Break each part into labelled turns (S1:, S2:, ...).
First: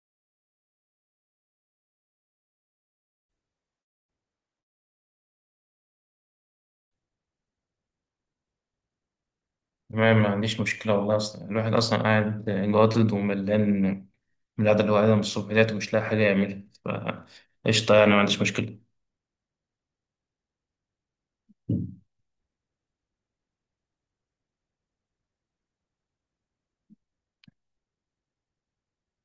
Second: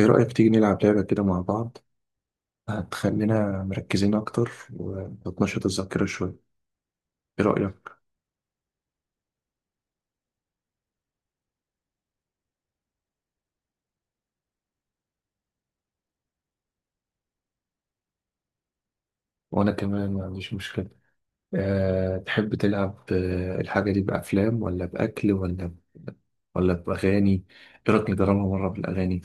S1: ايه رأيك تيجي نلعب لعبة كده مع بعض؟ هتخلينا مركزين اكتر وتنشط الذاكرة شوية. ايه رأيك؟
S2: تمام، ما عنديش مشكلة والله. أصلا الواحد أصلا قاعد جاضد وملان من القعدة اللي هو قاعدها من الصبح ديت ومش لاقي حاجة يعملها، فقشطة يعني. ما عنديش مجمشكلة.
S1: وانا كمان ما عنديش مشكله. تحب تلعب، الحاجة دي بأفلام ولا بأكل ولا ولا بأغاني؟ ايه رأيك نجربها مرة بالأغاني؟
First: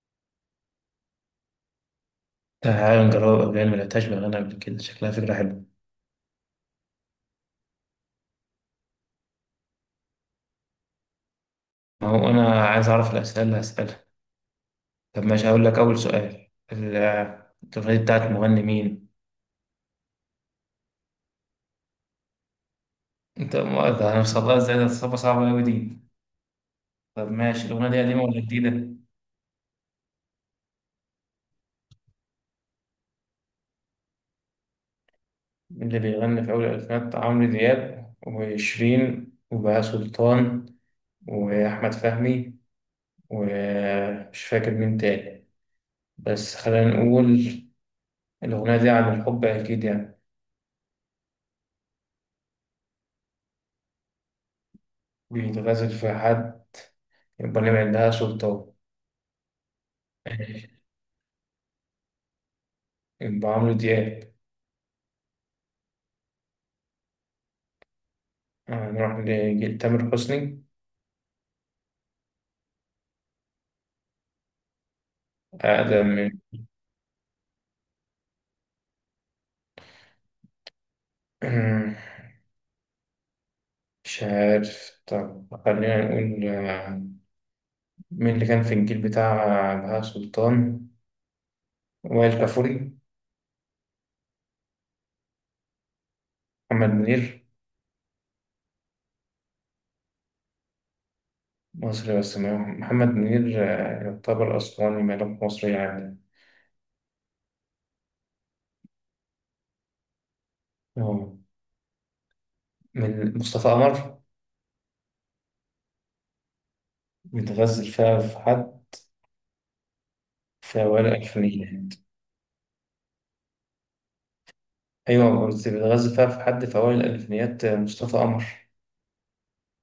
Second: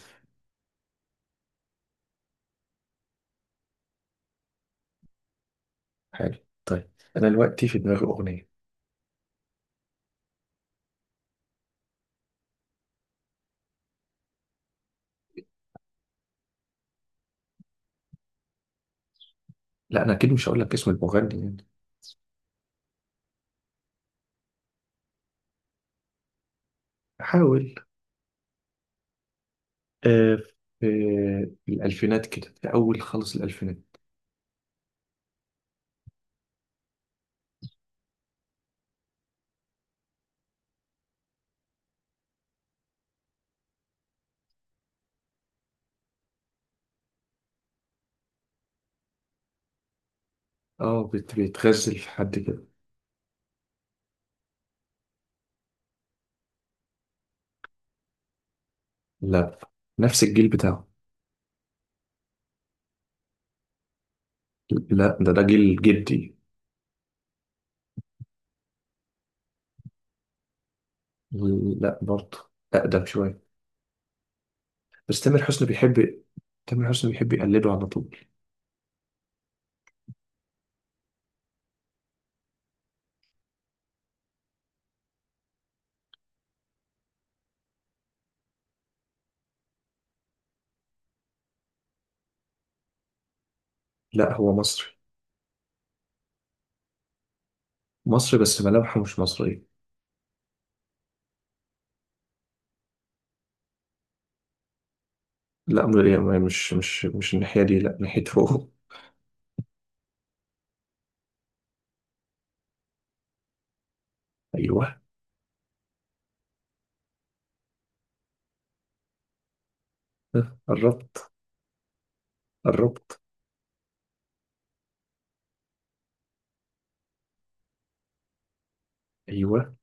S2: تعالى نجربها، قبل ما لقيتهاش بأغاني قبل كده، شكلها فكرة حلوة.
S1: حلو. طيب. انا دلوقتي في دماغي أغنية.
S2: ما هو أنا عايز أعرف الأسئلة اللي هسألها. طب ماشي، هقول لك أول سؤال. الأغنية دي بتاعت مغني مين؟
S1: لا، انا اكيد مش هقول لك اسم المغني يعني.
S2: أنت ده أنا مصدقها إزاي؟ ده صعبة صعبة أوي دي. طب ماشي،
S1: حاول.
S2: الأغنية دي قديمة ولا جديدة؟
S1: أه. في الألفينات كده، في أول خالص الألفينات.
S2: اللي بيغني في أول الألفينات عمرو دياب وشيرين وبهاء سلطان وأحمد فهمي، ومش فاكر مين تاني. بس خلينا نقول الأغنية دي عن الحب أكيد يعني.
S1: اه، بيتغزل في حد كده.
S2: بيتغزل في حد. يبقى نعمل عندها سلطان.
S1: لا. نفس الجيل بتاعه.
S2: يبقى عمرو دياب.
S1: لا، ده جيل جدي.
S2: هنروح لتامر حسني.
S1: لا، برضه. أقدم شوية. بس تامر حسني
S2: أقدم
S1: بيحب.
S2: من
S1: تامر حسني بيحب يقلده على طول.
S2: مش عارف. طب خلينا نقول مين اللي كان في الجيل بتاع بهاء سلطان؟ وائل كفوري؟
S1: لا، هو مصري.
S2: محمد منير؟
S1: مصري بس ملامحه مش مصرية.
S2: مصري بس محمد منير يعتبر أسواني، ماله مصري
S1: لا،
S2: يعني.
S1: يعني مش الناحية دي، لا ناحيته هو.
S2: آه. من مصطفى قمر؟
S1: أيوه.
S2: بيتغزل فيها في حد
S1: ها،
S2: في أوائل
S1: قربت.
S2: الألفينيات.
S1: قربت.
S2: أيوة، بس بيتغزل فيها في حد في أوائل الألفينيات مصطفى قمر.
S1: أيوه.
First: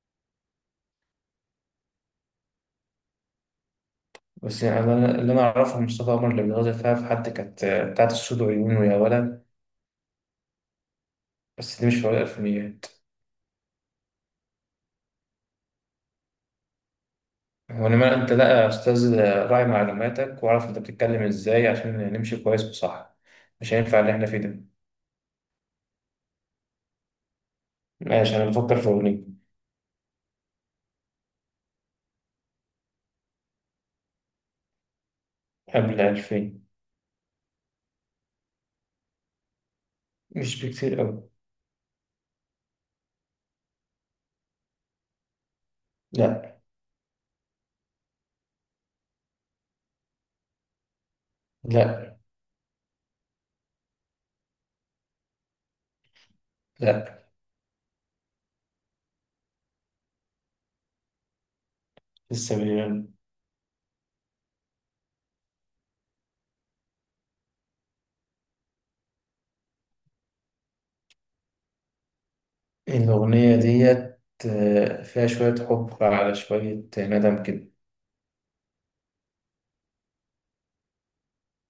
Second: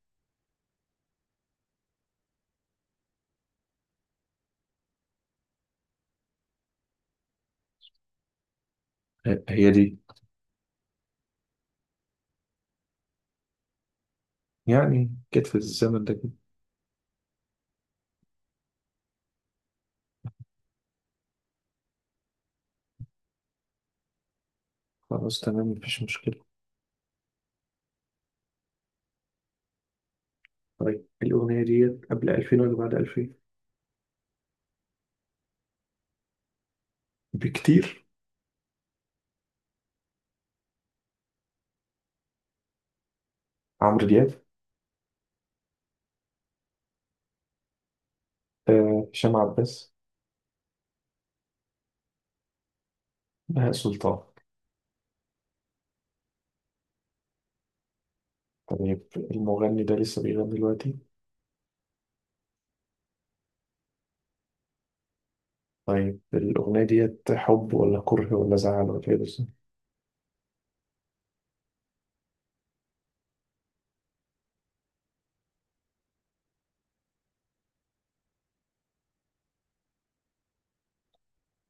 S2: بس يعني أنا اللي أنا أعرفه عن مصطفى قمر اللي بيتغزل فيها في حد كانت بتاعت السود وعيون ويا ولد.
S1: هي دي.
S2: بس دي مش في أوائل الألفينيات.
S1: يعني كانت في الزمن ده كده.
S2: وإنما أنت لا يا أستاذ، راعي معلوماتك وأعرف أنت بتتكلم إزاي عشان نمشي كويس وصح. مش هينفع اللي إحنا فيه ده.
S1: خلاص، تمام، مفيش مشكلة.
S2: ماشي أنا بفكر في أغنية.
S1: طيب، الأغنية دي قبل 2000 ولا بعد 2000؟
S2: قبل 2000.
S1: بكتير؟
S2: مش بكتير أوي.
S1: عمرو دياب؟
S2: لا.
S1: آه، هشام عباس؟
S2: لا.
S1: بهاء سلطان؟
S2: لا.
S1: طيب، المغني ده لسه بيغني دلوقتي؟
S2: لسه مليون.
S1: طيب، الأغنية ديت حب ولا كره ولا زعل ولا إيه بالظبط؟
S2: الأغنية ديت فيها شوية حب على شوية ندم كده.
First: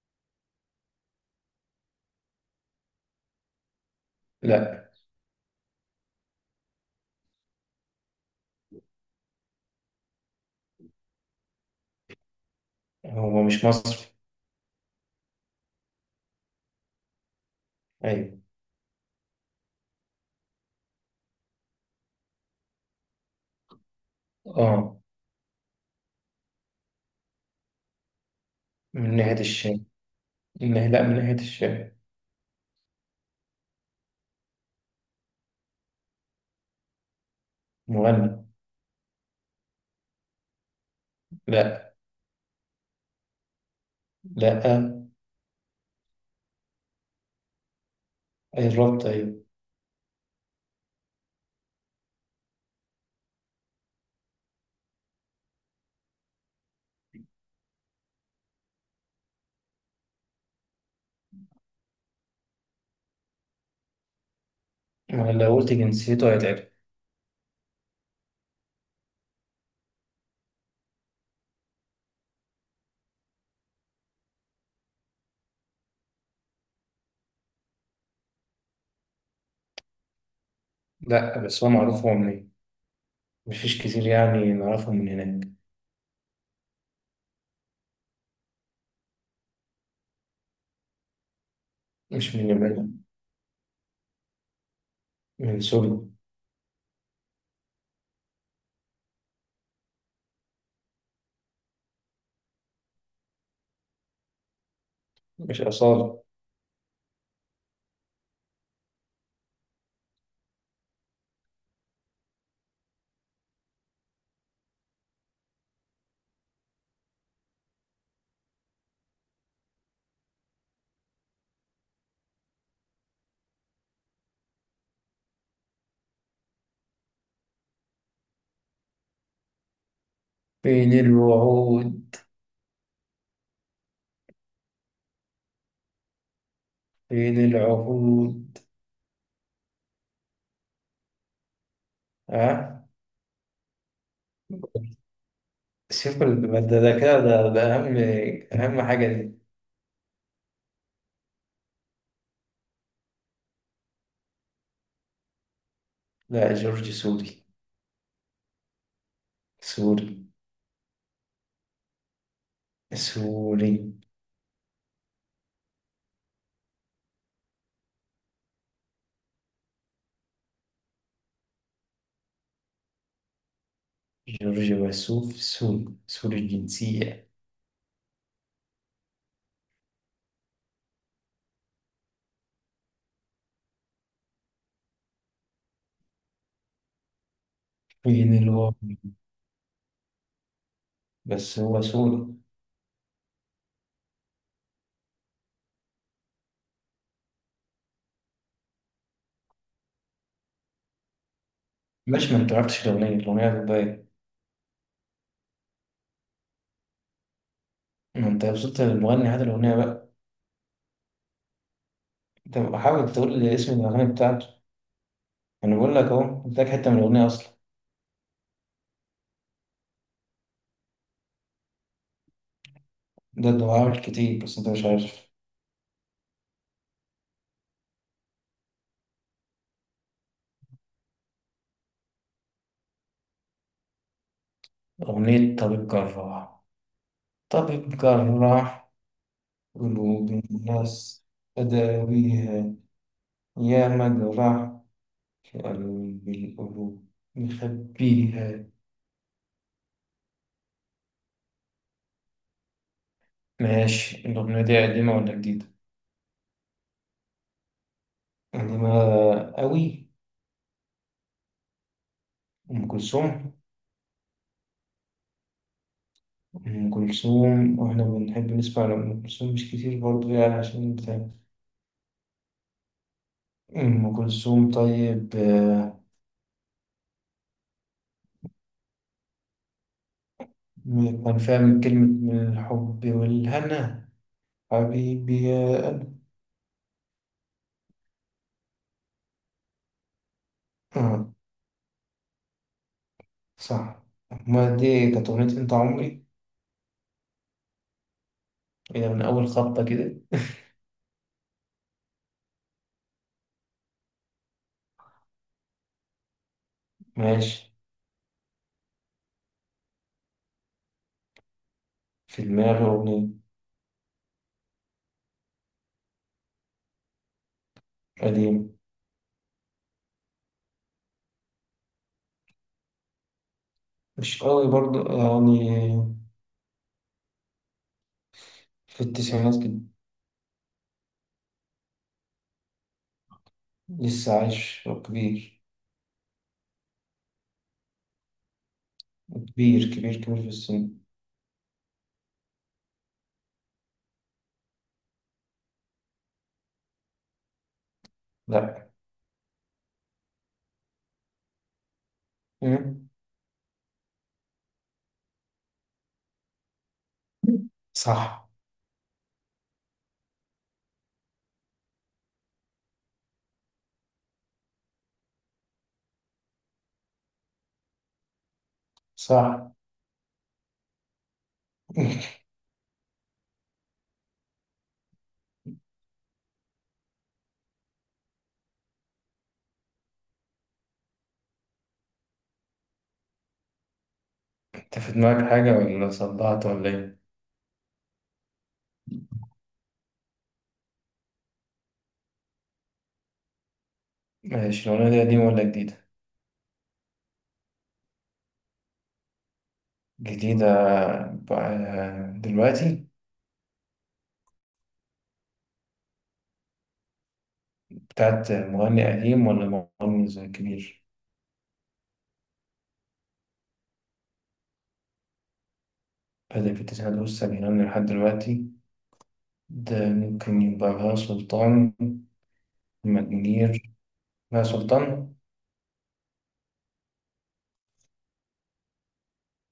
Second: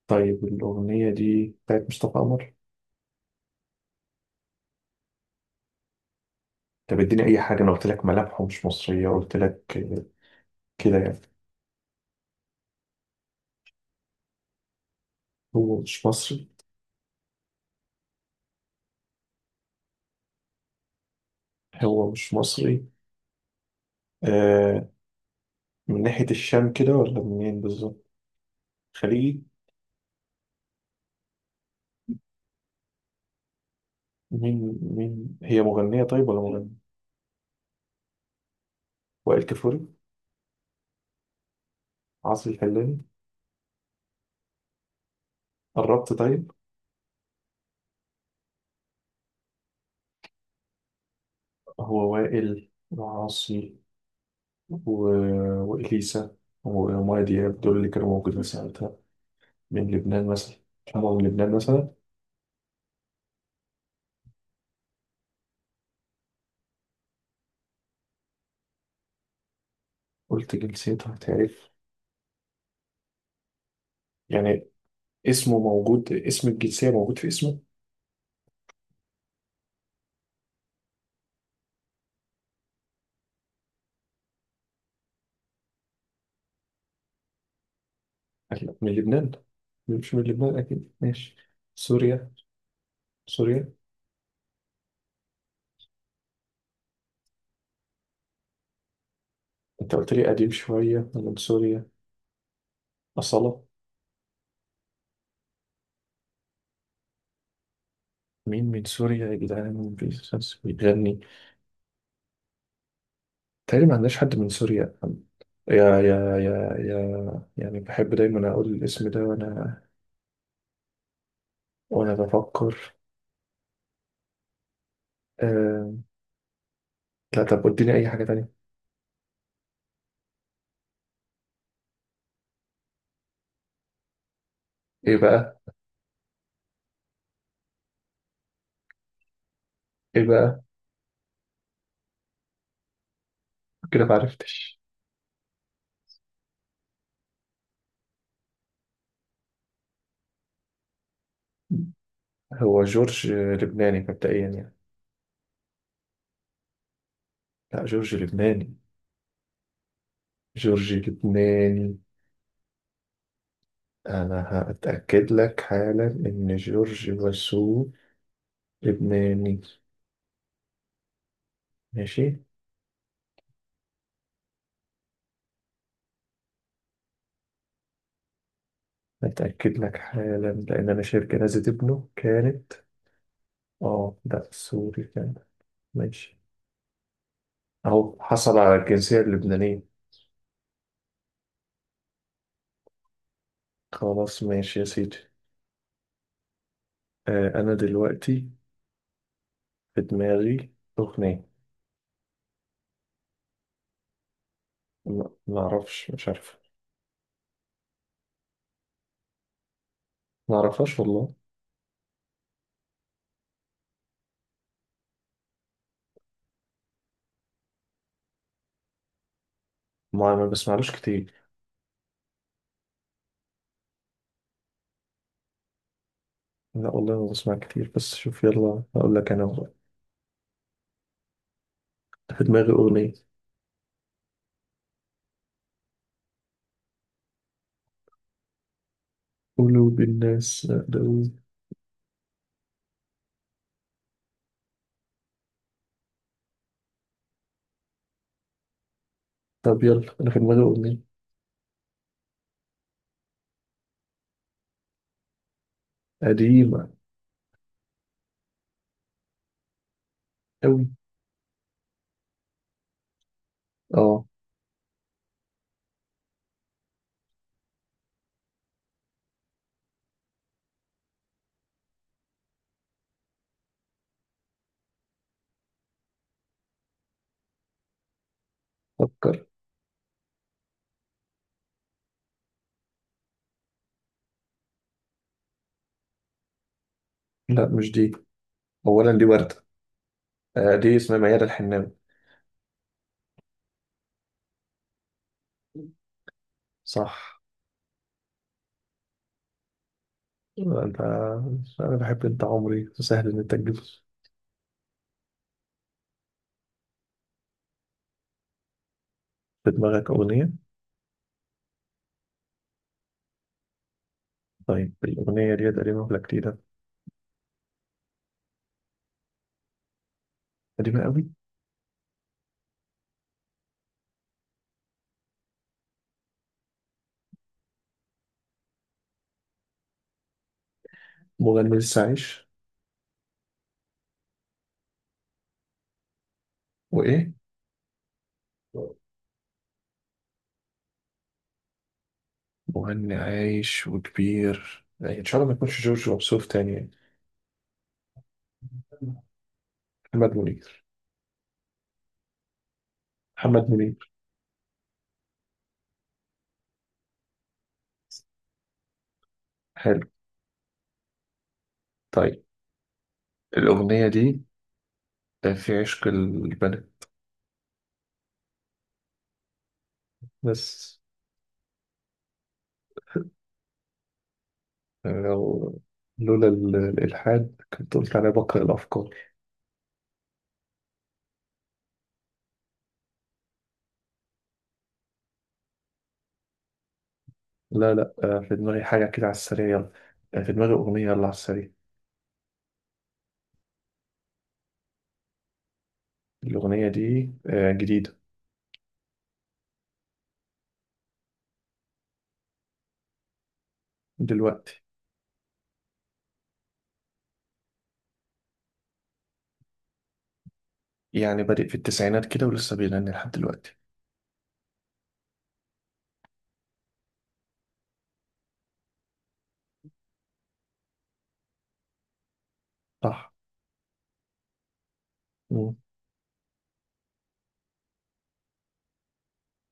S1: طيب، الأغنية دي بتاعت مصطفى قمر؟
S2: لا
S1: طب اديني أي حاجة، أنا قلت لك ملامحه مش مصرية، قلت لك. كده يعني.
S2: هو مش مصري.
S1: هو مش مصري؟
S2: أيوة.
S1: هو مش مصري. آه.
S2: آه.
S1: من ناحية الشام كده ولا منين بالظبط؟
S2: من ناحية
S1: خليجي؟
S2: الشعر. من ناحية، لا، من ناحية الشعر.
S1: مين هي مغنية طيب ولا مغني؟
S2: مغني.
S1: وائل كفوري؟
S2: لا.
S1: عاصي الحلاني؟
S2: لا.
S1: قربت طيب.
S2: أي الربط، أيوة.
S1: هو وائل وعاصي و... وإليسا ومايا دياب، دول اللي كانوا موجودين ساعتها. من لبنان مثلا. هما من لبنان مثلا؟
S2: ما لو قلت جنسيته هيتعرف.
S1: قلت جنسيتها هتعرف. يعني. اسمه موجود، اسم الجنسية موجود في اسمه.
S2: لا بس هو معروف هو منين. مفيش كتير يعني نعرفهم من هناك.
S1: أكيد من لبنان. مش من لبنان، أكيد، ماشي. سوريا.
S2: مش من اليمن.
S1: سوريا.
S2: من سوريا.
S1: أنت قلت لي قديم شوية، أنا من سوريا. أصالة؟
S2: مش أصالة.
S1: مين من سوريا يا جدعان، مين بيغني؟ تقريبا ما عندناش حد من سوريا. يا يا يا يا يعني بحب دايما أقول الاسم ده وأنا بفكر. آه... لا، طب اديني اي حاجة تانية.
S2: فين الوعود،
S1: ايه بقى؟
S2: فين العهود.
S1: ايه بقى؟
S2: ها.
S1: كده ما عرفتش.
S2: شوف ده أهم حاجة دي.
S1: هو جورج لبناني مبدئيا يعني.
S2: لا، جورج سوري.
S1: لا، جورج لبناني.
S2: سوري،
S1: جورج لبناني.
S2: سوري.
S1: انا هتأكد لك حالا ان جورج وسوف لبناني. ماشي.
S2: جورج وسوف سوري، سوري الجنسية.
S1: هتأكد لك حالا لان انا شايف جنازة ابنه كانت. اه، لا، سوري كان. ماشي. اهو
S2: مين اللي
S1: حصل
S2: هو؟
S1: على الجنسية اللبنانية.
S2: بس هو سوري.
S1: خلاص، ماشي يا سيدي. آه، انا دلوقتي في دماغي اغنية.
S2: مش ما انت عرفتش الأغنية بتبين.
S1: لا، ما اعرفش، مش عارف.
S2: ما انت وصلت للمغني، هات الأغنية بقى.
S1: ما اعرفهاش والله.
S2: انت حاول تقول لي اسم الأغنية بتاعته. أنا بقول لك أهو، قلت لك حتة من الأغنية أصلا.
S1: ما بسمعلوش كتير.
S2: ده عامل كتير بس انت مش عارف.
S1: لا والله، ما بسمع كتير، بس شوف، يلا هقول لك انا والله. في دماغي اغنيه.
S2: أغنية طبيب جراح. طبيب جراح
S1: قلوب
S2: قلوب
S1: الناس
S2: الناس،
S1: مقلوب.
S2: أداويها يا مجرح، كألوم القلوب مخبيها.
S1: طب يلا، انا في دماغي اغنيه.
S2: ماشي، الأغنية دي قديمة ولا جديدة؟
S1: قديمه
S2: قديمة أوي.
S1: قوي.
S2: أم كلثوم.
S1: اه.
S2: أم كلثوم، وإحنا بنحب نسمع لأم كلثوم مش كتير برضه يعني، عشان بتاع. أم كلثوم، طيب.
S1: فكر.
S2: كان فيها من كلمة من الحب والهنا. حبيبي يا قلبي.
S1: لا، مش دي. اولا دي ورده. آه، دي اسمها
S2: آه،
S1: ميادة الحناوي.
S2: صح. ما دي كانت أغنية أنت عمري.
S1: صح.
S2: إيه ده من أول خبطة كده؟
S1: انت. انا بحب انت عمري، سهل ان انت تجيب.
S2: ماشي،
S1: في دماغك اغنيه.
S2: في دماغي أغنية.
S1: طيب، الاغنيه دي قديمه ولا جديده؟
S2: قديمة.
S1: قديمه قوي؟
S2: مش قوي برضه يعني، في التسعينات كده.
S1: مغني لسه عايش؟
S2: لسه عايش وكبير.
S1: وايه؟
S2: كبير كبير كبير في السن.
S1: مغني عايش وكبير يعني، ان شاء الله ما يكونش جورج وسوف تاني يعني.
S2: لأ.
S1: محمد منير؟
S2: مم.
S1: محمد منير؟
S2: صح.
S1: حلو. طيب. الأغنية دي في عشق البنات.
S2: صح.
S1: بس. لو لولا الإلحاد كنت قلت عليها بقرأ الأفكار.
S2: أنت في دماغك حاجة ولا صدعت ولا إيه؟
S1: لا، لا، في دماغي حاجة كده على السريع، يلا. في دماغي أغنية، يلا على السريع.
S2: ماشي، الأغنية دي قديمة ولا جديدة؟
S1: الأغنية دي جديدة.
S2: جديدة بقى دلوقتي.
S1: دلوقتي.
S2: بتاعت مغني قديم ولا مغني زي كبير؟
S1: يعني بادئ في التسعينات كده ولسه بيغني لحد دلوقتي.
S2: بدأ في التسعينات والسبعينات لحد دلوقتي. ده ممكن يبقى بهاء سلطان. محمد
S1: صح.
S2: منير. بهاء سلطان.
S1: مم.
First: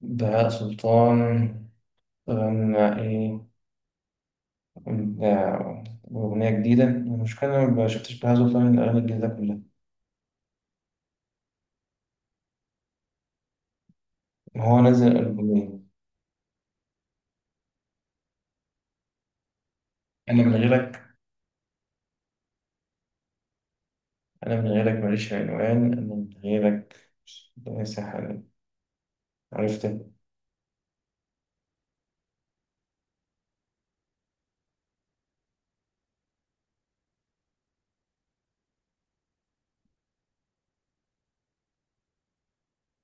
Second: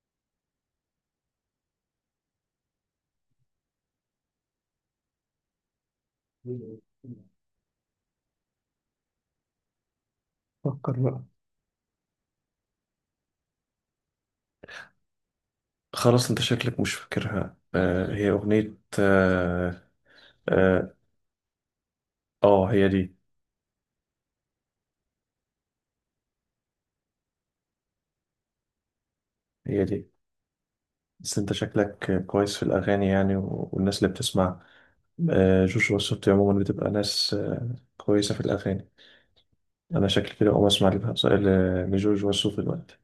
S2: بهاء سلطان غنى إيه؟ آه، أغنية جديدة، المشكلة أنا ما شفتش بهاء سلطان الأغاني الجديدة كلها.
S1: فكر بقى.
S2: هو نزل ألبومين.
S1: خلاص، انت شكلك مش فاكرها، آه هي اغنية
S2: أنا من
S1: آه.
S2: غيرك.
S1: آه، هي دي.
S2: أنا من غيرك ماليش عنوان. أنا من غيرك. ليس حالا.
S1: هي دي.
S2: عرفت.
S1: بس انت شكلك كويس في الاغاني يعني، والناس اللي بتسمع، جوجو والسبتي عموما بتبقى ناس كويسة في الاغاني. انا شكلي كده اقوم اسمع لجوجو والسوف دلوقتي.